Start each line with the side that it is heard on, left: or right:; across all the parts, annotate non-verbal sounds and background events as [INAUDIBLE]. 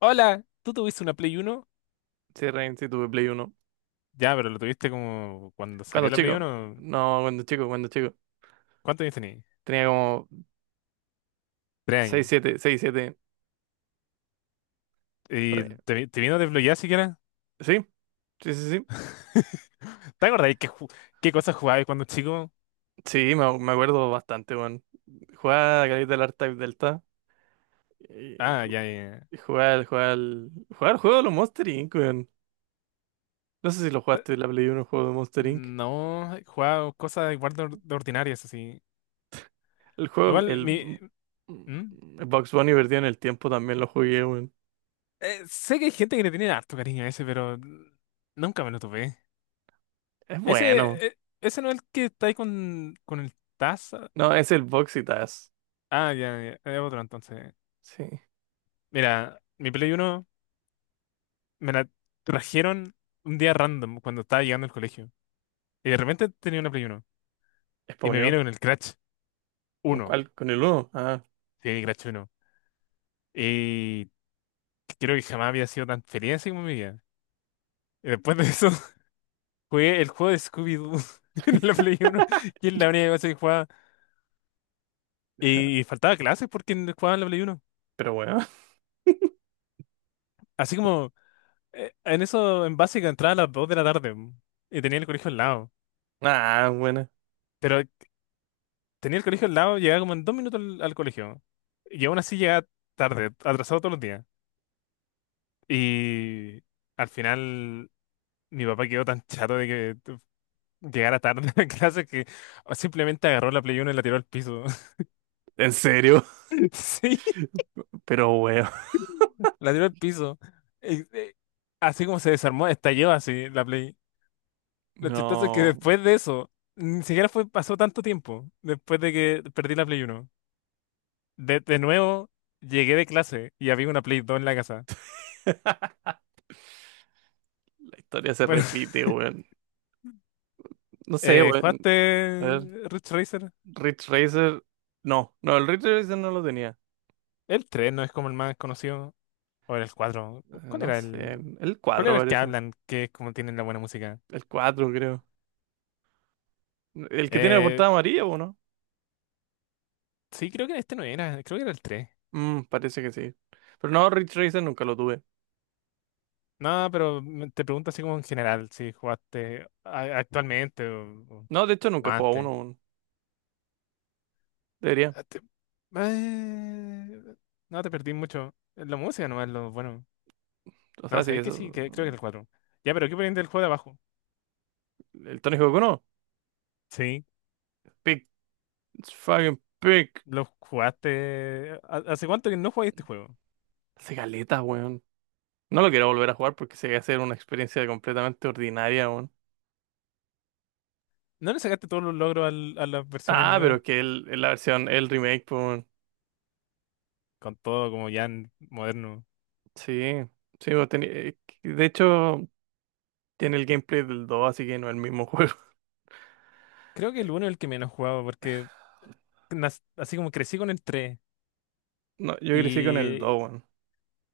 left: Hola, ¿tú tuviste una Play uno?
right: Sí, Rain, sí, tuve Play uno.
left: Ya, pero lo tuviste como cuando
right: Cuando
left: salió la Play
right: chico.
left: uno.
right: No, cuando chico, cuando chico.
left: ¿Cuántos años tenías?
right: Tenía como
left: Tres
right: 6
left: años.
right: 7 6 7 por ahí.
left: ¿Y te, te vino desbloqueada siquiera?
right: ¿Sí? Sí, sí, sí.
left: [LAUGHS] ¿Te acordás qué cosas jugabas cuando chico?
right: Sí, me acuerdo bastante, weón. Jugaba a Caleta del R-Type Delta. Y
left: Ah,
right: ju-
left: ya, ya.
right: y jugaba jugaba al juego de los Monster Inc., weón. No sé si lo
left: Ya.
right: jugaste, en la Play uno el juego de Monster Inc.
left: No, jugaba cosas igual de, de ordinarias, así.
right: El juego,
left: Igual,
right: el,
left: mi...
right: mm,
left: ¿Mm?
right: el Box Bunny perdido en el tiempo también lo jugué, weón.
left: Sé que hay gente que le tiene harto cariño a ese, pero nunca me lo topé.
right: Es bueno.
left: Ese no es el que está ahí con el Taza.
right: No, es el boxitas.
left: Ah, ya, ya, es otro entonces.
right: Sí.
left: Mira, mi Play uno me la trajeron un día random cuando estaba llegando al colegio. Y de repente tenía una Play uno. Y me vino
right: Spawneó.
left: con el Crash
right: ¿Con
left: uno.
right: cuál? Con el uno. Ah,
left: Sí, Crash uno. Y creo que jamás había sido tan feliz así como en mi vida. Y después de eso, [LAUGHS] jugué el juego de Scooby-Doo [LAUGHS] en la Play uno, que es la única cosa que jugaba. Y faltaba clases porque no jugaba en la Play uno.
right: pero bueno.
left: Así como, en eso, en básica, entraba a las 2 de la tarde. Y tenía el colegio al lado.
right: Ah, bueno.
left: Pero tenía el colegio al lado, llegaba como en 2 minutos al colegio. Y aún así llegaba tarde, atrasado todos los días. Y al final mi papá quedó tan chato de que llegara tarde [LAUGHS] a clase, que simplemente agarró la Play uno y la tiró al piso.
right: ¿En serio?
left: [LAUGHS] Sí,
right: [LAUGHS] Pero weón.
left: la tiró al piso. Eh, eh, Así como se desarmó, estalló así la Play. Lo chistoso es que
right: No.
left: después de eso, ni siquiera fue, pasó tanto tiempo después de que perdí la Play uno. De nuevo, llegué de clase y había una Play 2 en la casa.
right: [LAUGHS] La historia se
left: Bueno, [LAUGHS]
right: repite, weón. No sé, weón. A
left: ¿jugaste
right: ver,
left: Ridge Racer?
right: Ridge Racer. No, no, el Ridge Racer no lo tenía.
left: El 3 no es como el más conocido. O era el 4. ¿Cuál
right: No
left: era
right: sé,
left: el?
right: el
left: ¿Cuál
right: 4
left: era el que
right: parece.
left: hablan? Que es como tienen la buena música.
right: El cuatro creo. El que tiene la
left: Eh,
right: portada amarilla, ¿o no?
left: sí, creo que este no era. Creo que era el tres.
right: Mm, parece que sí. Pero no, Ridge Racer nunca lo tuve.
left: No, pero te pregunto así como en general, si jugaste actualmente o,
right: No, de hecho
left: o
right: nunca he jugado
left: antes.
right: uno, weón. Debería.
left: Ah, te- eh, no, te perdí mucho. La música nomás, lo bueno.
right: O
left: No,
right: sea, sí,
left: sabéis que
right: eso.
left: sí, que creo que era el 4. Ya, pero ¿qué ponían del juego de abajo?
right: El Tony Hawk 1.
left: Sí,
right: Pick. Fucking pick.
left: lo jugaste. ¿Hace cuánto que no jugaste este juego?
right: Hace caleta, weón. No lo quiero volver a jugar porque se va a hacer una experiencia completamente ordinaria aún.
left: ¿No le sacaste todos los logros a las versiones
right: Ah, pero
left: nuevas?
right: que la versión, el remake, pues,
left: Con todo como ya en moderno.
right: sí, sí, pues, de hecho tiene el gameplay del 2, así que no es el mismo juego. [LAUGHS]
left: Creo que el 1 es el que menos jugaba porque así como crecí con el tres.
right: No, yo crecí con el
left: Y
right: dos, weón.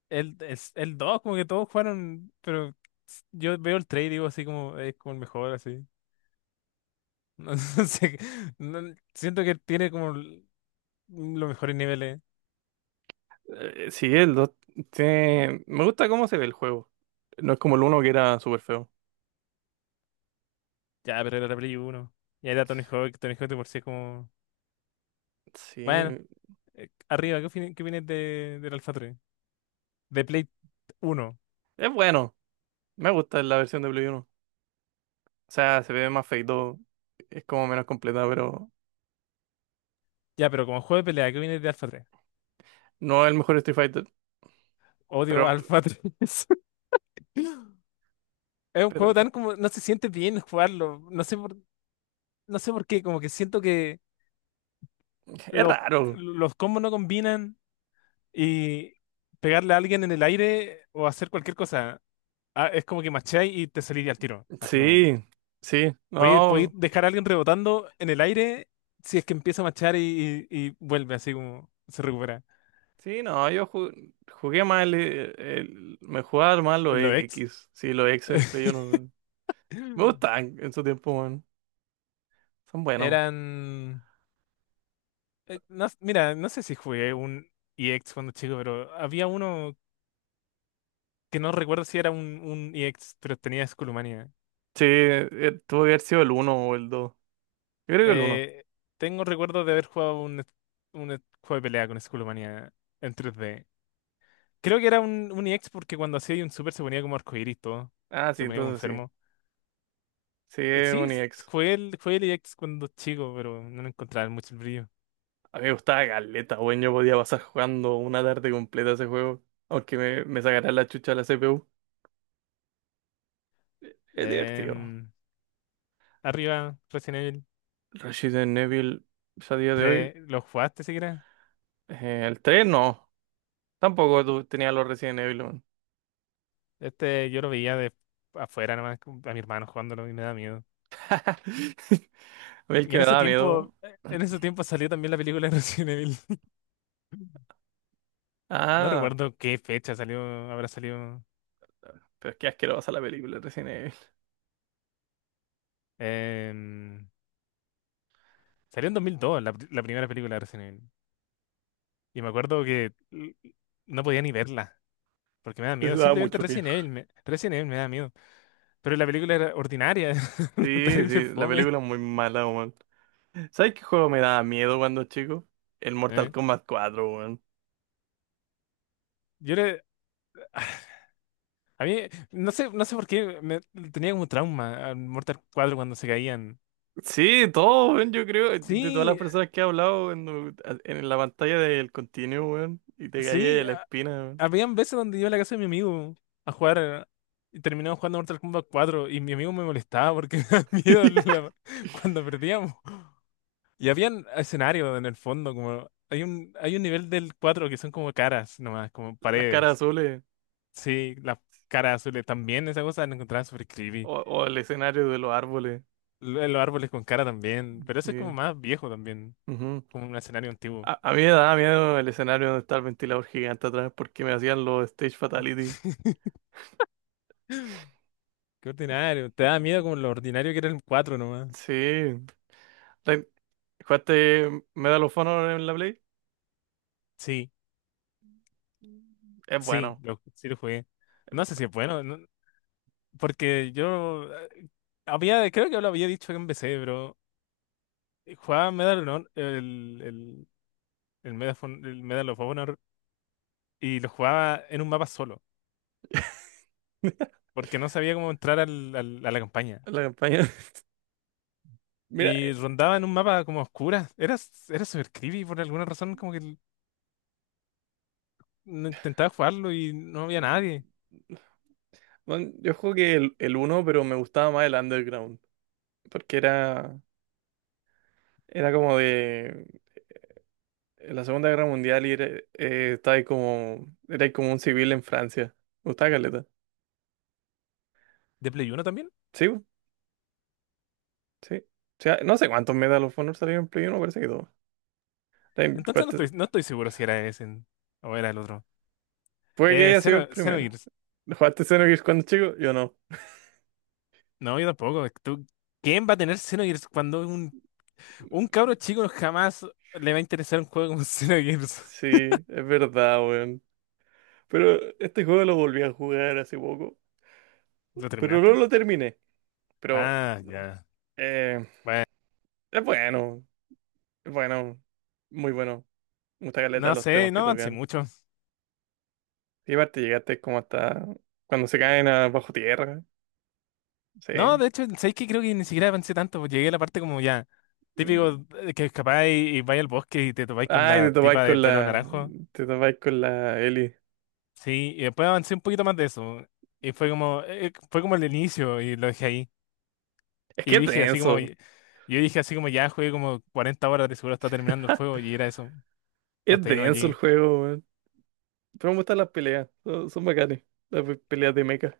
left: el 2 como que todos jugaron, pero yo veo el 3 y digo así como es como el mejor así. [LAUGHS] No sé, siento que tiene como los mejores niveles.
right: Sí, el 2, tiene... Me gusta cómo se ve el juego. No es como el uno que era súper feo.
left: Ya, pero era la Play uno. Y ahí era Tony Hawk, Tony Hawk de por sí es como...
right: Sí,
left: Bueno, arriba, qué opinas de, del Alpha 3? De Play uno.
right: es bueno. Me gusta la versión de Play 1. O sea, se ve más feito, es como menos completa, pero
left: Ya, pero como juego de pelea, ¿qué opinas de Alpha 3?
right: no es el mejor Street Fighter. Pero,
left: Odio Alpha [LAUGHS] 3. Es un juego
right: pero
left: tan como, no se siente bien jugarlo, no sé no sé por qué, como que siento que
right: es
left: los,
right: raro.
left: los combos no combinan. Y pegarle a alguien en el aire o hacer cualquier cosa, es como que macháis y te salís al tiro, así como,
right: Sí, sí,
left: podéis
right: no,
left: dejar a alguien rebotando en el aire si es que empieza a machar, y vuelve, así como se recupera.
right: sí, no, jugué mal, me jugaba mal los
left: Los ex
right: X, sí, los X en Play yo
left: [LAUGHS]
right: no, me gustaban en su tiempo, weón, son buenos.
left: eran. Mira, no sé si jugué un EX cuando chico, pero había uno que no recuerdo si era un EX, pero tenía Skullmania.
right: Sí, tuvo que haber sido el uno o el 2, yo creo que el uno,
left: Eh, Tengo recuerdo de haber jugado un juego de pelea con Skullmania en 3D. Creo que era un EX porque cuando hacía un super se ponía como arcoíris todo.
right: ah, sí,
left: Se ponía como
right: entonces sí,
left: enfermo.
right: sí, es
left: Sí,
right: un X.
left: jugué el EX cuando chico, pero no le encontraba mucho el brillo.
right: A mí me gustaba Galeta, weón, yo podía pasar jugando una tarde completa ese juego, aunque me sacara la chucha de la CPU, es divertido.
left: Em, Arriba, Resident Evil
right: Resident Evil, ya a día de hoy,
left: tres. ¿Lo jugaste siquiera?
right: el 3 no. Tampoco tú tenías los Resident Evil, man.
left: Este yo lo veía de afuera nomás, como a mi hermano jugándolo, y me da miedo.
right: [LAUGHS] A mí el
left: Y
right: que me daba miedo.
left: en ese tiempo salió también la película de Resident Evil. [LAUGHS] No
right: Ah,
left: recuerdo qué fecha salió, habrá salido.
right: pero es que asquerosa la película de Resident Evil.
left: em, Salió en 2002, la primera película de Resident Evil. Y me acuerdo que no podía ni verla, porque me da
right: Les
left: miedo.
right: daba
left: Simplemente
right: mucho miedo.
left: Resident Evil me da miedo. Pero la película era ordinaria, [LAUGHS]
right: Sí,
left: terrible
right: sí, la
left: fome.
right: película es muy mala, weón. ¿Sabes qué juego me daba miedo cuando chico? El Mortal
left: eh.
right: Kombat cuatro, weón.
left: Yo le, a mí, no sé, no sé por qué, me, tenía como trauma al Mortal 4 cuando se caían.
right: Sí, todo, weón, yo creo, de todas las
left: Sí,
right: personas que he hablado weón, no, en, la pantalla del continuo, weón, y te caía
left: sí,
right: de la espina, weón.
left: habían veces donde iba a la casa de mi amigo a jugar, y terminamos jugando Mortal Kombat cuatro, y mi amigo me molestaba porque [LAUGHS] me daba miedo
right: [LAUGHS]
left: cuando perdíamos. Y habían escenarios en el fondo, como hay un nivel del 4 que son como caras nomás, como
right: Las caras
left: paredes.
right: azules,
left: Sí, las caras azules también, esa cosa la encontraba súper creepy.
right: o el escenario de los árboles,
left: Los árboles con cara también, pero eso es como
right: sí.
left: más viejo también,
right: Ujú.
left: como un escenario antiguo.
right: A mí me daba miedo el escenario donde está el ventilador gigante atrás porque me hacían los stage fatality.
left: [LAUGHS] Qué ordinario, te da miedo como lo ordinario que era el 4 nomás.
right: Sí. Re- ¿Jugaste Medal of Honor en la Play?
left: Sí.
right: Es
left: Sí,
right: bueno.
left: sí lo jugué. No sé si es bueno, porque yo había, creo que lo había dicho en PC, pero jugaba Medal of Honor, Medal, el Medal of Honor, y lo jugaba en un mapa solo, porque no sabía cómo entrar a la campaña.
right: La campaña. [LAUGHS] Mira,
left: Y rondaba en un mapa como oscura. Era súper creepy por alguna razón, como que no intentaba jugarlo y no había nadie.
right: bueno, yo jugué el uno, pero me gustaba más el Underground. Porque era, era como de la Segunda Guerra Mundial y era, estaba ahí como, era ahí como un civil en Francia. Me gustaba caleta.
left: ¿De Play 1 también?
right: Sí, bu, sí. O sea, no sé cuántos Medal of Honor salieron en Play 1, parece que dos. Time-
left: Entonces
right: jugaste-
left: no estoy seguro si era ese o era el otro.
right: Puede que haya sido el primero.
left: Xenogears.
right: ¿Jugaste Xenogears cuando chico? Yo no.
left: No, yo tampoco. ¿Quién va a tener Xenogears cuando un cabro chico jamás le va a interesar un juego como [LAUGHS] Xenogears?
right: Sí, es verdad, weón. Pero este juego lo volví a jugar hace poco.
left: ¿Lo
right: Pero no
left: terminaste?
right: lo terminé. Pero
left: Ah, ya.
right: eh,
left: Bueno,
right: es bueno. Es bueno. Muy bueno. Me gusta caleta
left: no
right: los
left: sé,
right: temas
left: no
right: que
left: avancé
right: tocan.
left: mucho.
right: Y aparte llegaste como hasta cuando se caen a bajo tierra. Sí.
left: No, de hecho, ¿sabes qué? Creo que ni siquiera avancé tanto. Pues llegué a la parte como ya, típico que escapáis, y vais al bosque y te topáis con
right: Ay, te
left: la
right: topáis
left: tipa de
right: con
left: pelo
right: la.
left: naranjo.
right: Te topáis con la Ellie.
left: Sí, y después avancé un poquito más de eso. Y fue como, fue como el inicio, y lo dejé ahí.
right: Es que
left: Y
right: es
left: dije así como,
right: denso.
left: yo dije así como ya jugué como 40 horas, de seguro está terminando el juego, y era eso.
right: Es
left: Hasta ahí no
right: denso el
left: llegué.
right: juego. Pero me gustan las peleas, son, son bacanes, las pe- peleas de mecha.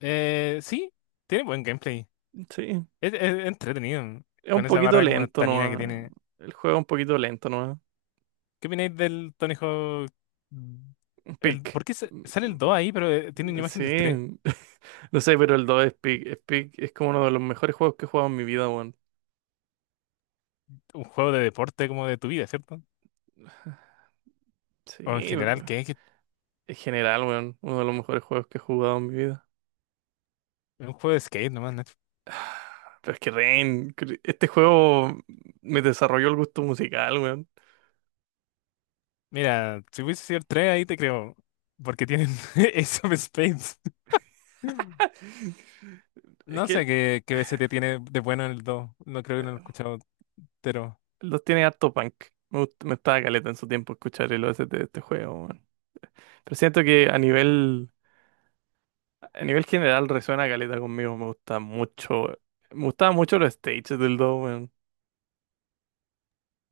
left: Sí, tiene buen gameplay.
right: Sí,
left: Es entretenido.
right: es un
left: Con esa
right: poquito
left: barra como de
right: lento
left: estamina que
right: nomás.
left: tiene.
right: El juego es un poquito lento nomás.
left: ¿Qué opináis del Tony Hawk? mm, El,
right: Pick.
left: ¿por qué sale el 2
right: Mm,
left: ahí, pero tiene una imagen del
right: sí,
left: tres?
right: [LAUGHS] no sé, pero el 2 es Pick. Es Peak, es como uno de los mejores juegos que he jugado en mi vida, weón.
left: Un juego de deporte como de tu vida, ¿cierto? O en
right: Sí,
left: general,
right: bro.
left: ¿qué es? Que
right: En general, weón, uno de los mejores juegos que he jugado en mi vida.
left: es un juego de skate nomás, Nacho.
right: Pero es que ren cre- este juego me desarrolló el gusto musical, weón.
left: Mira, si hubiese sido el 3 ahí te creo. Porque tienen [LAUGHS] Ace of Spades. [LAUGHS]
right: [LAUGHS] Es
left: No
right: que
left: sé
right: el-
left: qué BCT tiene de bueno en el 2. No creo, que no lo he escuchado entero.
right: Los tiene harto punk. Me gustaba caleta en su tiempo escuchar el OST de este juego, weón. Pero siento que a nivel general resuena caleta conmigo. Me gusta mucho. Me gustaban mucho los stages del 2, weón.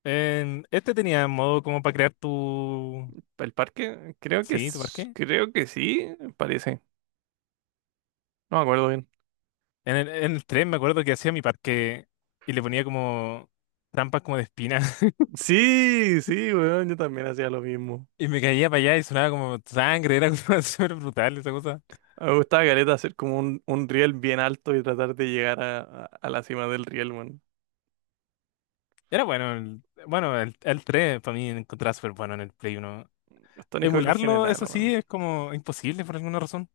left: Este tenía modo como para crear tu...
right: ¿El parque? Creo que,
left: Sí, tu parque.
right: creo que sí, parece. No me acuerdo bien.
left: En el 3 me acuerdo que hacía mi parque y le ponía como trampas como de espina. [LAUGHS]
right: Sí, sí, weón. Yo también hacía lo mismo.
left: Y me caía para allá y sonaba como sangre, era como [LAUGHS] súper brutal esa cosa.
right: Me gustaba caleta hacer como un riel bien alto y tratar de llegar a, a la cima del riel, weón.
left: Era bueno, el 3 para mí encontraba súper bueno en el Play uno.
right: Los Tony Hawk en
left: Emularlo,
right: general,
left: eso
right: weón.
left: sí, es como imposible por alguna razón.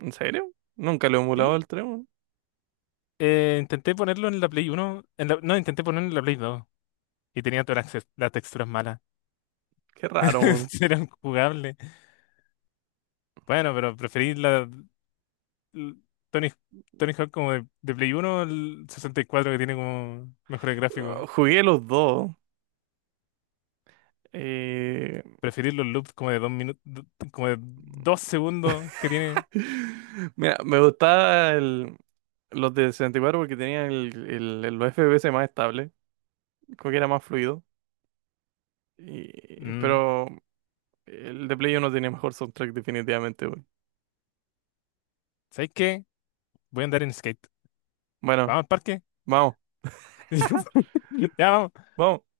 right: ¿En serio? Nunca lo he emulado
left: Sí.
right: el 3, weón.
left: Intenté ponerlo en la Play uno en no, intenté ponerlo en la Play dos, y tenía todas las texturas malas.
right: Qué raro, weón.
left: [LAUGHS] Era jugables. Bueno, pero preferí l- Tony, Tony Hawk como de Play 1, el 64, que tiene como mejores gráficos.
right: Ah, jugué los dos. Eh,
left: Preferir los loops como de 2 minutos, como de 2 segundos
right: [LAUGHS]
left: que tiene.
right: mira, me gustaba el- los de 64 porque tenían los FPS más estables, como que era más fluido. Y
left: Mm,
right: pero el de Play 1 tenía mejor soundtrack definitivamente, güey.
left: ¿Sabes qué? Voy a andar en skate.
right: Bueno,
left: Vamos al parque.
right: vamos,
left: [LAUGHS] Ya, vamos.
right: vamos.